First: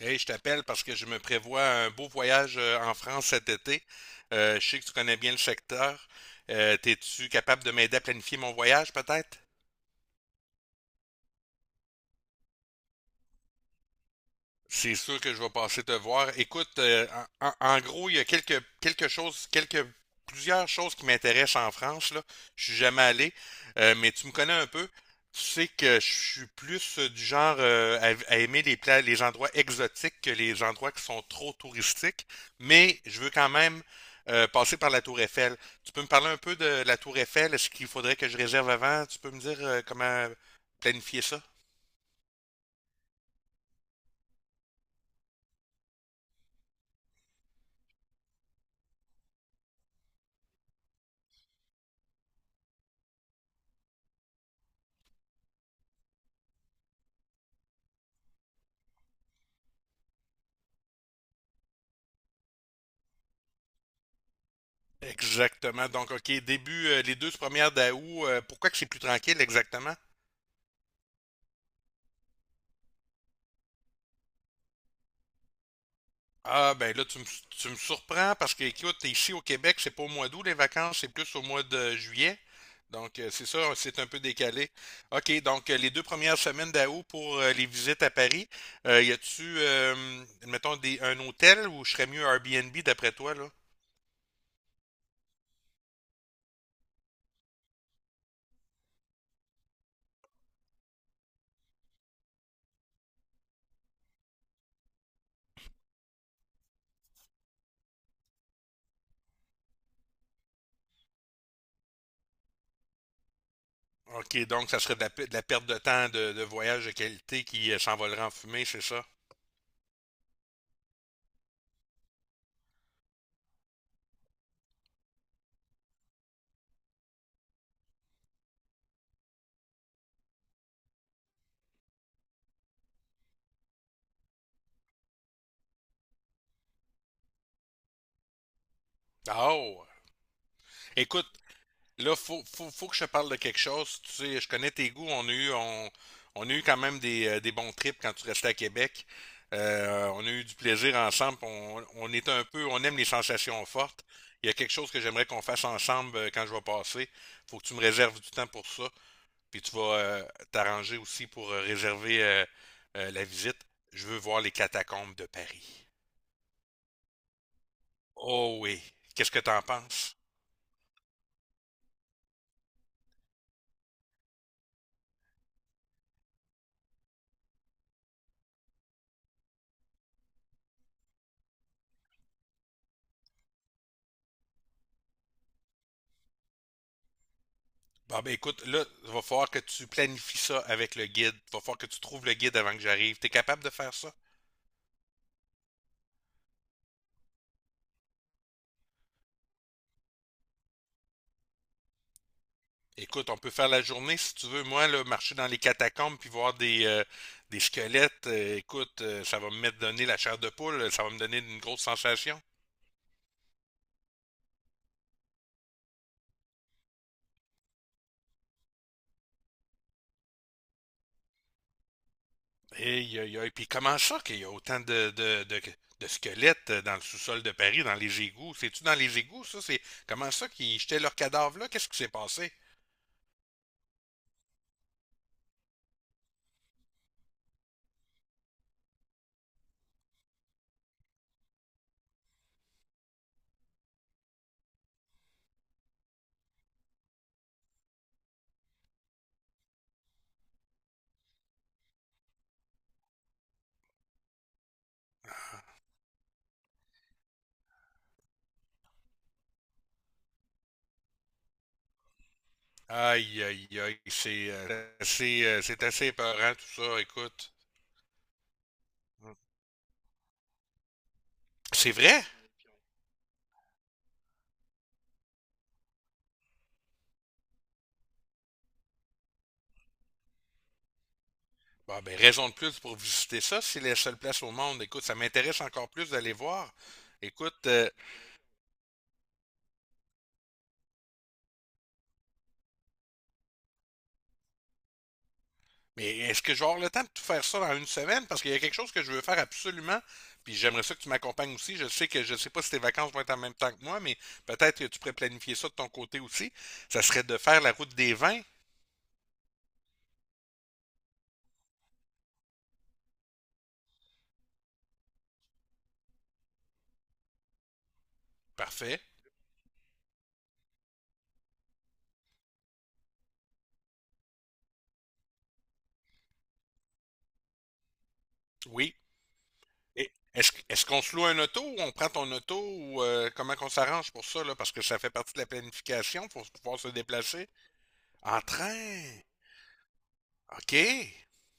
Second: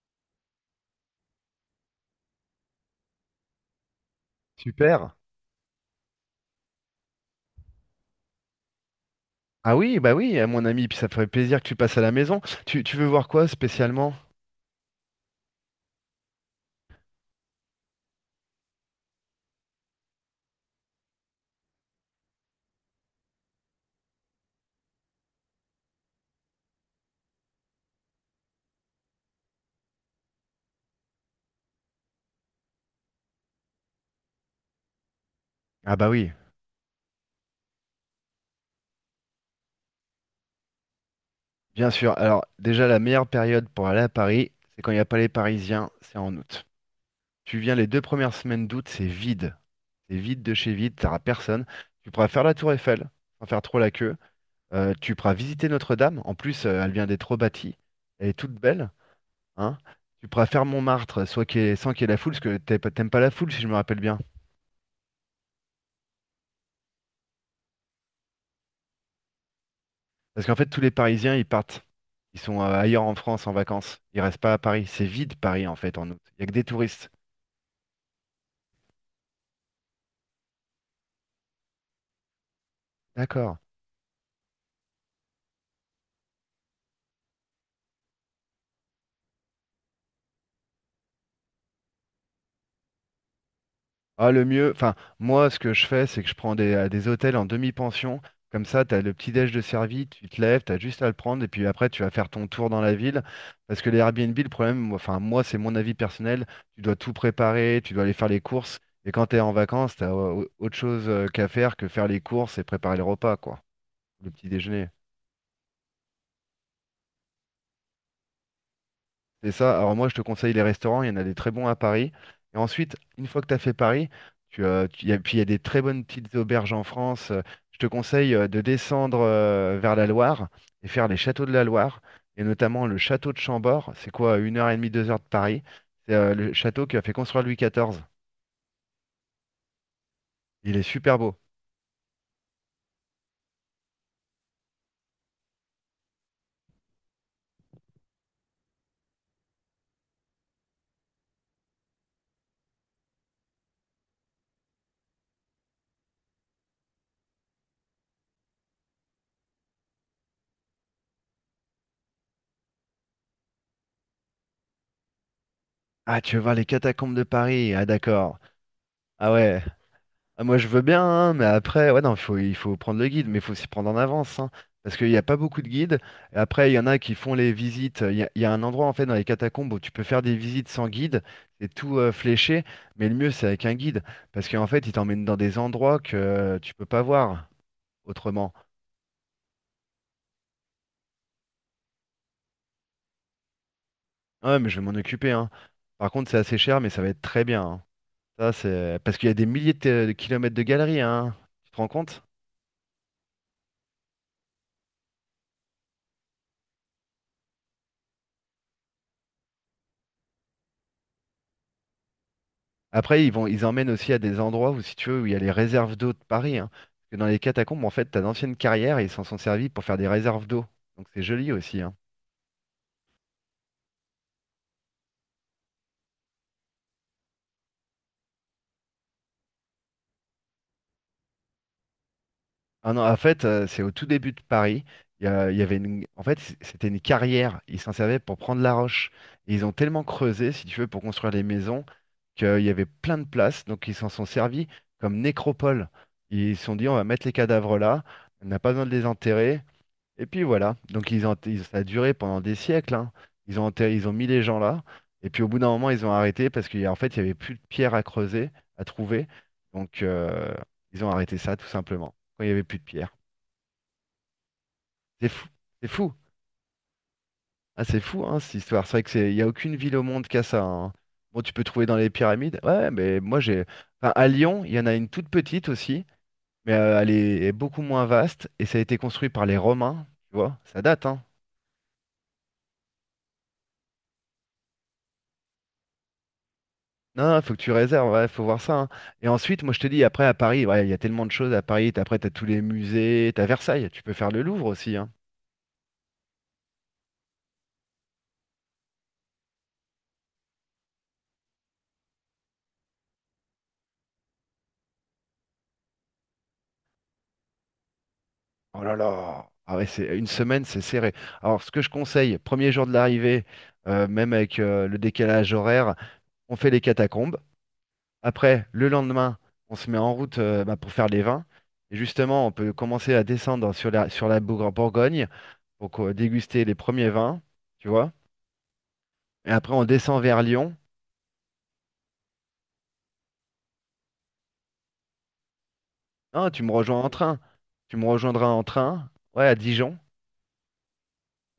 Hey, je t'appelle parce que je me prévois un beau voyage en France cet été. Je sais que tu Super. connais bien le secteur. T'es-tu capable de m'aider à planifier mon voyage, peut-être? Ah oui, bah oui, mon ami, puis ça ferait plaisir que tu passes à la maison. Tu veux voir quoi spécialement? C'est sûr que je vais passer te voir. Écoute, en gros, il y a quelques, quelque chose, quelques, plusieurs choses qui m'intéressent en France, là. Je suis jamais allé, mais tu me connais un peu. Tu sais que je suis plus du genre à aimer les les endroits exotiques que les endroits qui sont trop touristiques, mais je veux quand même passer par la Tour Eiffel. Tu Ah peux me bah parler oui, un peu de la Tour Eiffel? Est-ce qu'il faudrait que je réserve avant? Tu peux me dire comment planifier ça? bien sûr. Alors déjà, la meilleure période pour aller à Paris, c'est quand il n'y a pas les Parisiens, c'est en août. Tu viens les deux premières semaines d'août, c'est vide. C'est vide de chez vide, t'auras personne. Tu pourras faire la tour Eiffel, sans faire trop la queue. Tu pourras visiter Notre-Dame. En plus, elle vient d'être rebâtie. Elle est toute belle, hein. Tu pourras faire Montmartre, soit qu'il y ait- sans qu'il y ait la foule, parce que t'aimes pas la foule, si je me rappelle bien. Exactement. Donc, OK, début, les deux premières d'août, pourquoi que c'est plus tranquille exactement? Parce qu'en fait, tous les Parisiens, ils partent. Ils sont ailleurs en France en vacances. Ils restent pas à Paris. C'est vide Paris en fait en août. Il n'y a que des Ah, ben là, touristes. Tu me surprends parce que, écoute, ici au Québec, c'est pas au mois d'août les vacances, c'est plus au mois de juillet. Donc, c'est D'accord. ça, c'est un peu décalé. OK, donc les deux premières semaines d'août pour les visites à Paris, euh, y a-tu, euh, mettons, un hôtel où je serais mieux Airbnb d'après toi, là? Ah, le mieux, enfin, moi, ce que je fais, c'est que je prends à des hôtels en demi-pension. Comme ça, tu as le petit déj de servi, tu te lèves, tu as juste à le prendre, et puis après, tu vas faire ton tour dans la ville. Parce que les Airbnb, le problème, enfin, moi, c'est mon avis personnel. Tu dois tout préparer, tu dois aller faire les courses. Et quand tu es en vacances, tu as autre chose qu'à faire que faire les courses et préparer le repas, quoi. Le OK, petit donc ça déjeuner. serait de la, de la perte de temps de voyage de qualité qui s'envolera en fumée, c'est ça? C'est ça. Alors moi, je te conseille les restaurants. Il y en a des très bons à Paris. Et ensuite, une fois que tu as fait Paris, puis il y a des très bonnes petites auberges en France. Je te conseille de descendre vers la Loire et faire les châteaux de la Loire, et notamment le château de Chambord. C'est quoi, 1 heure et demie, 2 heures de Paris. C'est le château qu'a fait construire Louis XIV. Ah, oh! Il est super Écoute, beau. là, faut que je te parle de quelque chose. Tu sais, je connais tes goûts. On a eu quand même des bons trips quand tu restais à Québec. On a eu du plaisir ensemble. On est un peu, on aime les sensations fortes. Il y a quelque chose que j'aimerais qu'on fasse ensemble quand je vais passer. Faut que tu me réserves du temps pour ça. Puis tu vas t'arranger aussi pour réserver la visite. Je veux voir les catacombes de Paris. Ah, tu veux voir les catacombes de Paris? Ah, d'accord. Oh oui. Ah Qu'est-ce que t'en ouais. penses? Ah, moi, je veux bien, hein, mais après, ouais, non, il faut prendre le guide, mais il faut s'y prendre en avance, hein, parce qu'il n'y a pas beaucoup de guides. Et après, il y en a qui font les visites. Il y a un endroit, en fait, dans les catacombes où tu peux faire des visites sans guide. C'est tout fléché, mais le mieux, c'est avec un guide, parce qu'en fait, il t'emmène dans des endroits que tu peux pas voir Bon, ben autrement. écoute, là, il va falloir que tu planifies ça avec le guide. Il va falloir que tu trouves le guide avant que j'arrive. T'es capable de faire ça? Ah ouais, mais je vais m'en occuper, hein. Par contre, c'est assez cher, mais ça va être très bien. Hein. Ça, c'est parce qu'il y a des milliers de kilomètres de galeries, hein. Tu te rends compte? Écoute, on peut faire la journée si tu veux. Moi, là, marcher dans les catacombes puis voir des squelettes, ça va me mettre donner la chair de poule, ça va me donner une grosse sensation. Après, ils emmènent aussi à des endroits où, si tu veux, où il y a les réserves d'eau de Paris. Hein. Parce que dans les catacombes, en fait, t'as d'anciennes carrières et ils s'en sont servis pour faire des réserves d'eau. Donc c'est joli aussi. Hein. Et, et puis comment ça qu'il y a autant de squelettes dans le sous-sol de Paris, dans les égouts? C'est-tu dans les égouts, ça? C'est comment ça qu'ils jetaient leurs cadavres là? Qu'est-ce qui s'est passé? Ah non, en fait, c'est au tout début de Paris. Il y avait une... En fait, c'était une carrière. Ils s'en servaient pour prendre la roche. Et ils ont tellement creusé, si tu veux, pour construire les maisons, qu'il y avait plein de places. Donc ils s'en sont servis comme nécropole. Ils se sont dit, on va mettre les cadavres là. On n'a pas besoin de les enterrer. Et puis voilà, donc ça a duré pendant des siècles, hein. Ils ont mis les gens là, et puis au bout d'un moment, ils ont arrêté parce qu'en fait, il y avait plus de pierres à creuser, à trouver. Donc ils ont arrêté ça tout simplement, quand il y avait plus de pierres. Aïe, aïe, aïe, c'est C'est fou, c'est c'est assez fou. épeurant tout ça, écoute. Ah, c'est fou, hein, cette histoire. C'est vrai que c'est, il n'y a aucune ville au monde qui a ça. Hein. Bon, tu peux trouver C'est dans les vrai? pyramides. Ouais, mais moi j'ai. Enfin, à Lyon, il y en a une toute petite aussi, mais elle est beaucoup moins vaste, et ça a été construit par les Romains, tu vois, ça date, hein. Bon, ben, raison de plus pour visiter ça, c'est la seule place au monde. Écoute, ça m'intéresse encore plus d'aller voir. Non, faut que Écoute, tu réserves, ouais, faut voir ça. Hein. Et ensuite, moi je te dis, après à Paris, ouais, il y a tellement de choses à Paris. Après, t'as tous les musées, t'as Versailles, tu peux faire le Louvre aussi. Hein. mais est-ce que j'aurai le temps de tout faire ça dans une semaine? Parce qu'il y a quelque chose que je veux faire absolument, puis j'aimerais ça que tu m'accompagnes aussi. Je sais que je sais pas si tes vacances vont être en même temps que moi, mais peut-être que tu pourrais planifier ça de ton côté aussi. Ça serait de faire la route des vins. Oh là là! Ah ouais, c'est une semaine, c'est serré. Alors, ce que je conseille, premier jour de l'arrivée, même avec le décalage horaire, on fait les catacombes. Après, le Parfait. lendemain, on se met en route bah, pour faire les vins. Et justement, on peut commencer à descendre sur la Bourgogne pour déguster les premiers vins, tu vois. Oui. Et après, on Et descend vers Est-ce, Lyon. est-ce qu'on se loue un auto ou on prend ton auto ou comment qu'on s'arrange pour ça, là? Parce que ça fait partie de la planification, faut Non, tu me pouvoir se rejoins en train. déplacer. Tu me En rejoindras en train. train, ouais, à Dijon. OK.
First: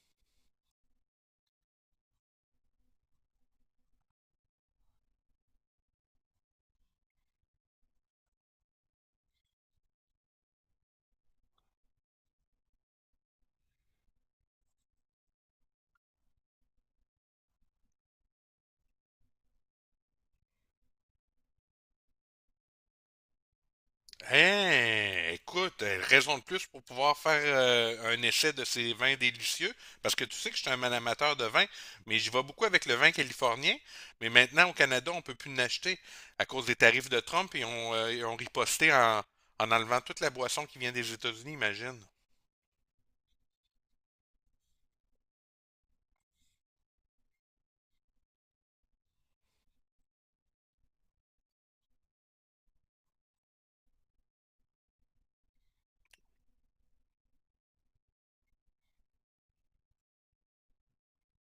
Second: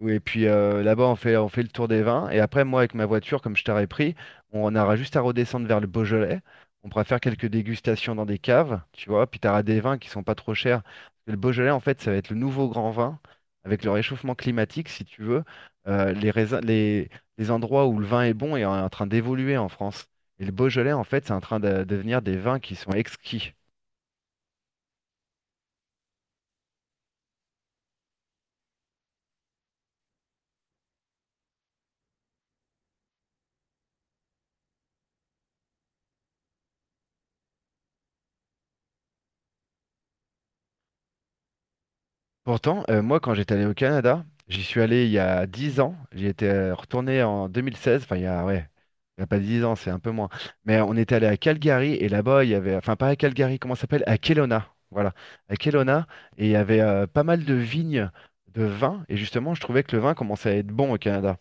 Et puis là-bas, on fait le tour des vins. Et après, moi, avec ma voiture, comme je t'aurais pris, on aura juste à redescendre vers le Beaujolais. On pourra faire quelques dégustations dans des caves, tu vois. Puis tu auras des vins qui sont pas trop chers. Parce que le Beaujolais, en fait, ça va être le nouveau grand vin. Avec le réchauffement climatique, si tu veux, euh, les, raisins- les, les endroits où le vin est bon est en train d'évoluer en France. Et le Beaujolais, en fait, c'est en train de devenir des vins qui sont exquis. Hein, écoute, raison de plus pour pouvoir faire un essai de ces vins délicieux, parce que tu sais que je suis un amateur de vin, mais j'y vais beaucoup avec le vin californien, mais maintenant au Canada, on peut plus l'acheter à cause des tarifs de Trump et ils ont riposté en enlevant toute la boisson qui vient des États-Unis, imagine. Pourtant, moi, quand j'étais allé au Canada, j'y suis allé il y a 10 ans. J'y étais retourné en 2016. Enfin, ouais, il y a pas 10 ans, c'est un peu moins. Mais on était allé à Calgary et là-bas, il y avait, enfin, pas à Calgary, comment ça s'appelle? À Kelowna. Voilà, à Kelowna. Et il y avait pas mal de vignes de vin. Et justement, je trouvais que le vin commençait à être bon au Canada.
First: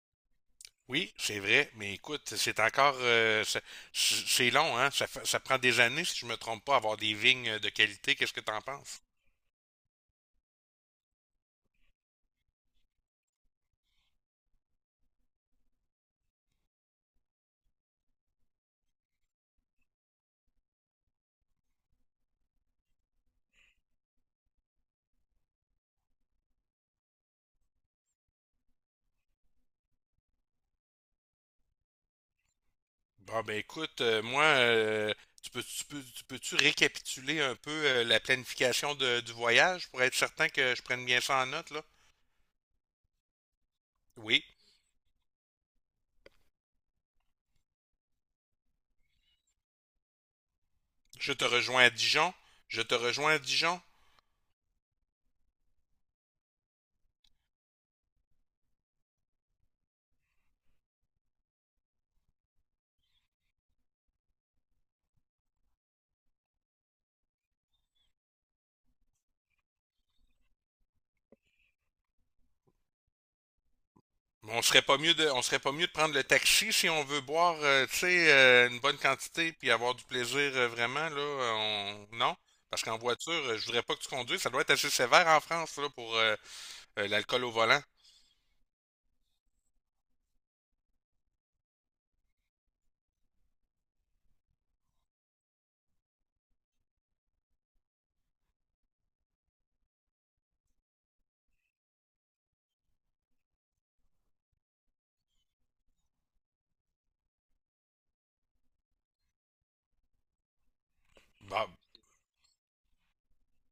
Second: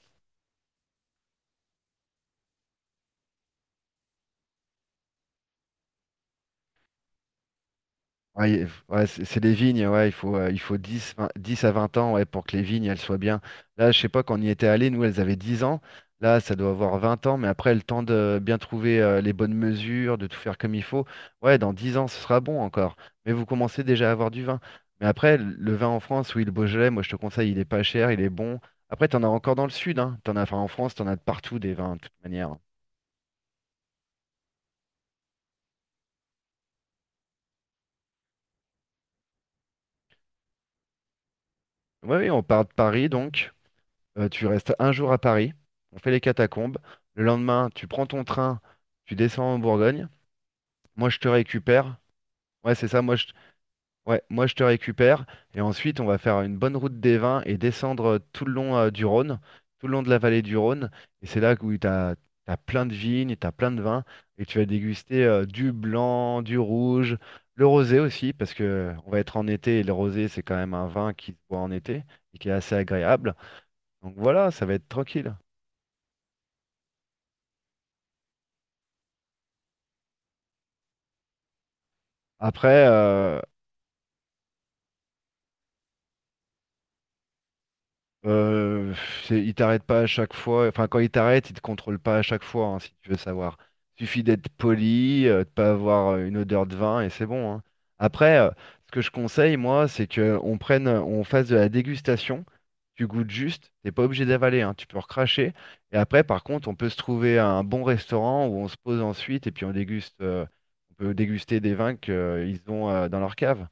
Oui, c'est vrai, mais écoute, c'est encore, c'est long, hein? Ça, ça prend des années, si je me trompe pas, avoir des vignes de qualité. Qu'est-ce que Ouais, t'en penses? ouais, c'est des vignes, ouais, il faut 10 20 10 à 20 ans ouais, pour que les vignes elles soient bien. Là, je sais pas, quand on y était allé, nous, elles avaient 10 ans. Là, ça doit avoir 20 ans, mais après, le temps de bien trouver les bonnes mesures, de tout faire comme il faut. Ouais, dans 10 ans, ce sera bon encore. Mais vous commencez déjà à avoir du vin. Mais après, le vin en France, oui, le Beaujolais, moi, je te conseille, il est pas cher, il est bon. Après, t'en as encore dans le sud, hein. T'en as, enfin, en France, t'en as de partout des vins, de toute manière. Bon, ben écoute, tu peux-tu récapituler un peu la planification du voyage pour être certain que je prenne bien ça en note, là? Oui, oui, on part de Paris, donc. Euh, Oui, tu restes un jour à Paris, on fait les catacombes. Le lendemain, tu prends ton train, tu descends en Bourgogne. Moi, je te je te rejoins à récupère. Dijon. Ouais, Je c'est te ça. Moi, je... rejoins à Dijon. ouais, moi, je te récupère. Et ensuite, on va faire une bonne route des vins et descendre tout le long du Rhône, tout le long de la vallée du Rhône. Et c'est là où tu as, plein de vignes, tu as plein de vins. Et tu vas déguster du blanc, du rouge, le rosé aussi, parce que on va être en été et le rosé, c'est quand même un vin qui se boit en été et qui est assez agréable. Donc voilà, ça va être tranquille. On serait pas mieux de prendre le taxi si on veut boire, tu sais, une bonne quantité puis avoir du plaisir vraiment là. Non, parce Après, qu'en voiture, je voudrais pas que tu conduises. Ça doit être assez sévère en France là pour l'alcool au volant. euh, il t'arrête pas à chaque fois. Enfin, quand il t'arrête, il te contrôle pas à chaque fois, hein, si tu veux savoir. Suffit d'être poli, de pas avoir une odeur de vin et c'est bon. Hein. Après, ce que je conseille, moi, c'est que on fasse de la dégustation. Tu goûtes juste, t'es pas obligé d'avaler, hein, tu peux recracher. Et après, par contre, on peut se trouver un bon restaurant où on se pose ensuite et puis on peut déguster Bah, des vins qu'ils ont dans leur cave.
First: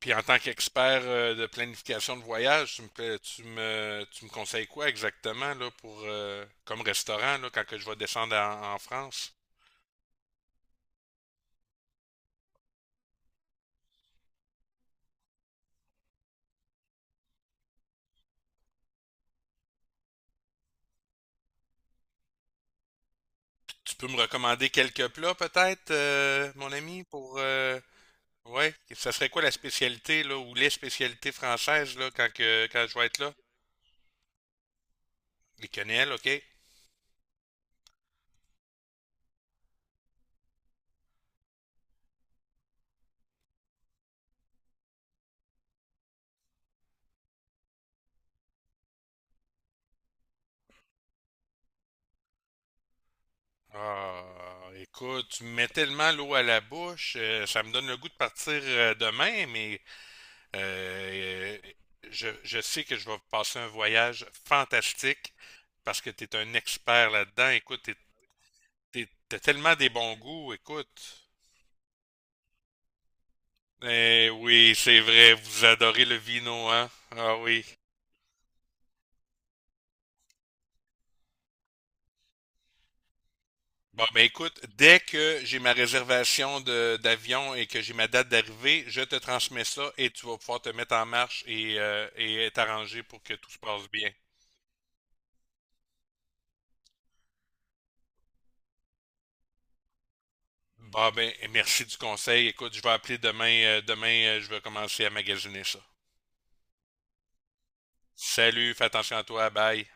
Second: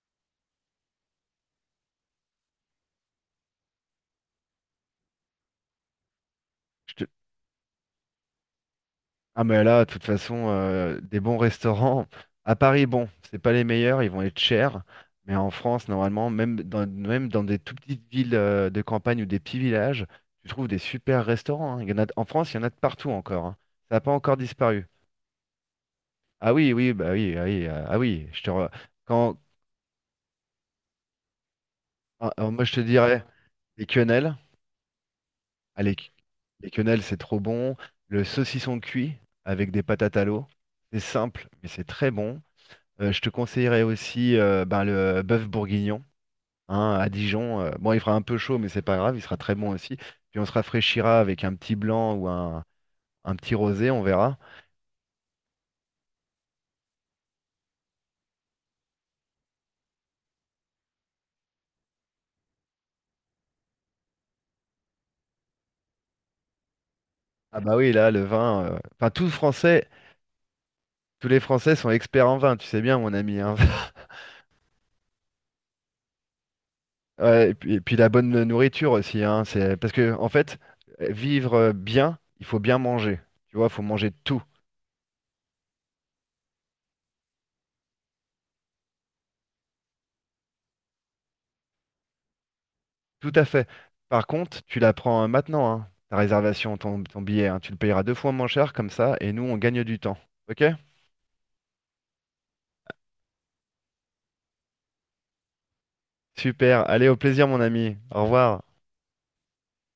puis en tant qu'expert de planification de voyage, tu me, pla- tu me conseilles quoi exactement là pour comme restaurant là quand que je vais descendre en France? Ah mais là, de toute façon, des bons restaurants. À Paris, bon, c'est pas les meilleurs, ils vont être chers. Mais en France, normalement, même dans des toutes petites villes de campagne ou des petits villages, tu trouves des super restaurants. Hein. Il y en a, en France, il y en a de partout encore. Hein. Tu Ça n'a peux pas me encore recommander disparu. quelques plats peut-être, Ah mon oui, oui, ami, bah oui, pour ah oui, euh. Ah oui. Ouais, et ça serait Quand, quoi la spécialité là ou les spécialités françaises là ah, ah, moi, je te quand je vais être dirais là? les quenelles. Les Ah, les, quenelles, OK. les quenelles, c'est trop bon. Le saucisson cuit avec des patates à l'eau. C'est simple, mais c'est très bon. Je te conseillerais aussi ben, le bœuf bourguignon hein, à Dijon. Bon, il fera un peu chaud, mais c'est pas grave, il sera très bon aussi. Puis on se rafraîchira avec un petit blanc ou un petit rosé, on Ah, verra. écoute, tu me mets tellement l'eau à la bouche, ça me donne le goût de partir demain, mais euh, euh, je sais que je vais passer un voyage fantastique parce que tu es un expert là-dedans. Ah bah Écoute, oui, là, le vin. Enfin, t'as tellement des bons goûts, écoute. tous les Français sont experts en vin, tu sais bien, mon ami. Hein. Eh oui, c'est vrai, vous adorez le vino, hein? Ah Ouais, et oui. puis, et puis la bonne nourriture aussi, hein, c'est parce que en fait, vivre bien, il faut bien manger. Tu vois, il faut Bon, manger de ben tout. écoute, dès que j'ai ma réservation d'avion et que j'ai ma date d'arrivée, je te transmets ça et tu vas pouvoir te mettre en marche et t'arranger pour Tout que à tout se fait. passe bien. Par contre, tu la prends maintenant, hein, ta réservation, ton billet, hein. Tu le payeras deux fois moins cher comme ça, et nous, on gagne du temps. Ok? Bon, ben merci du conseil. Écoute, je vais appeler demain. Demain, je vais commencer à magasiner ça. Super. Allez, au plaisir, mon ami. Au revoir. Salut, fais attention à toi. Bye.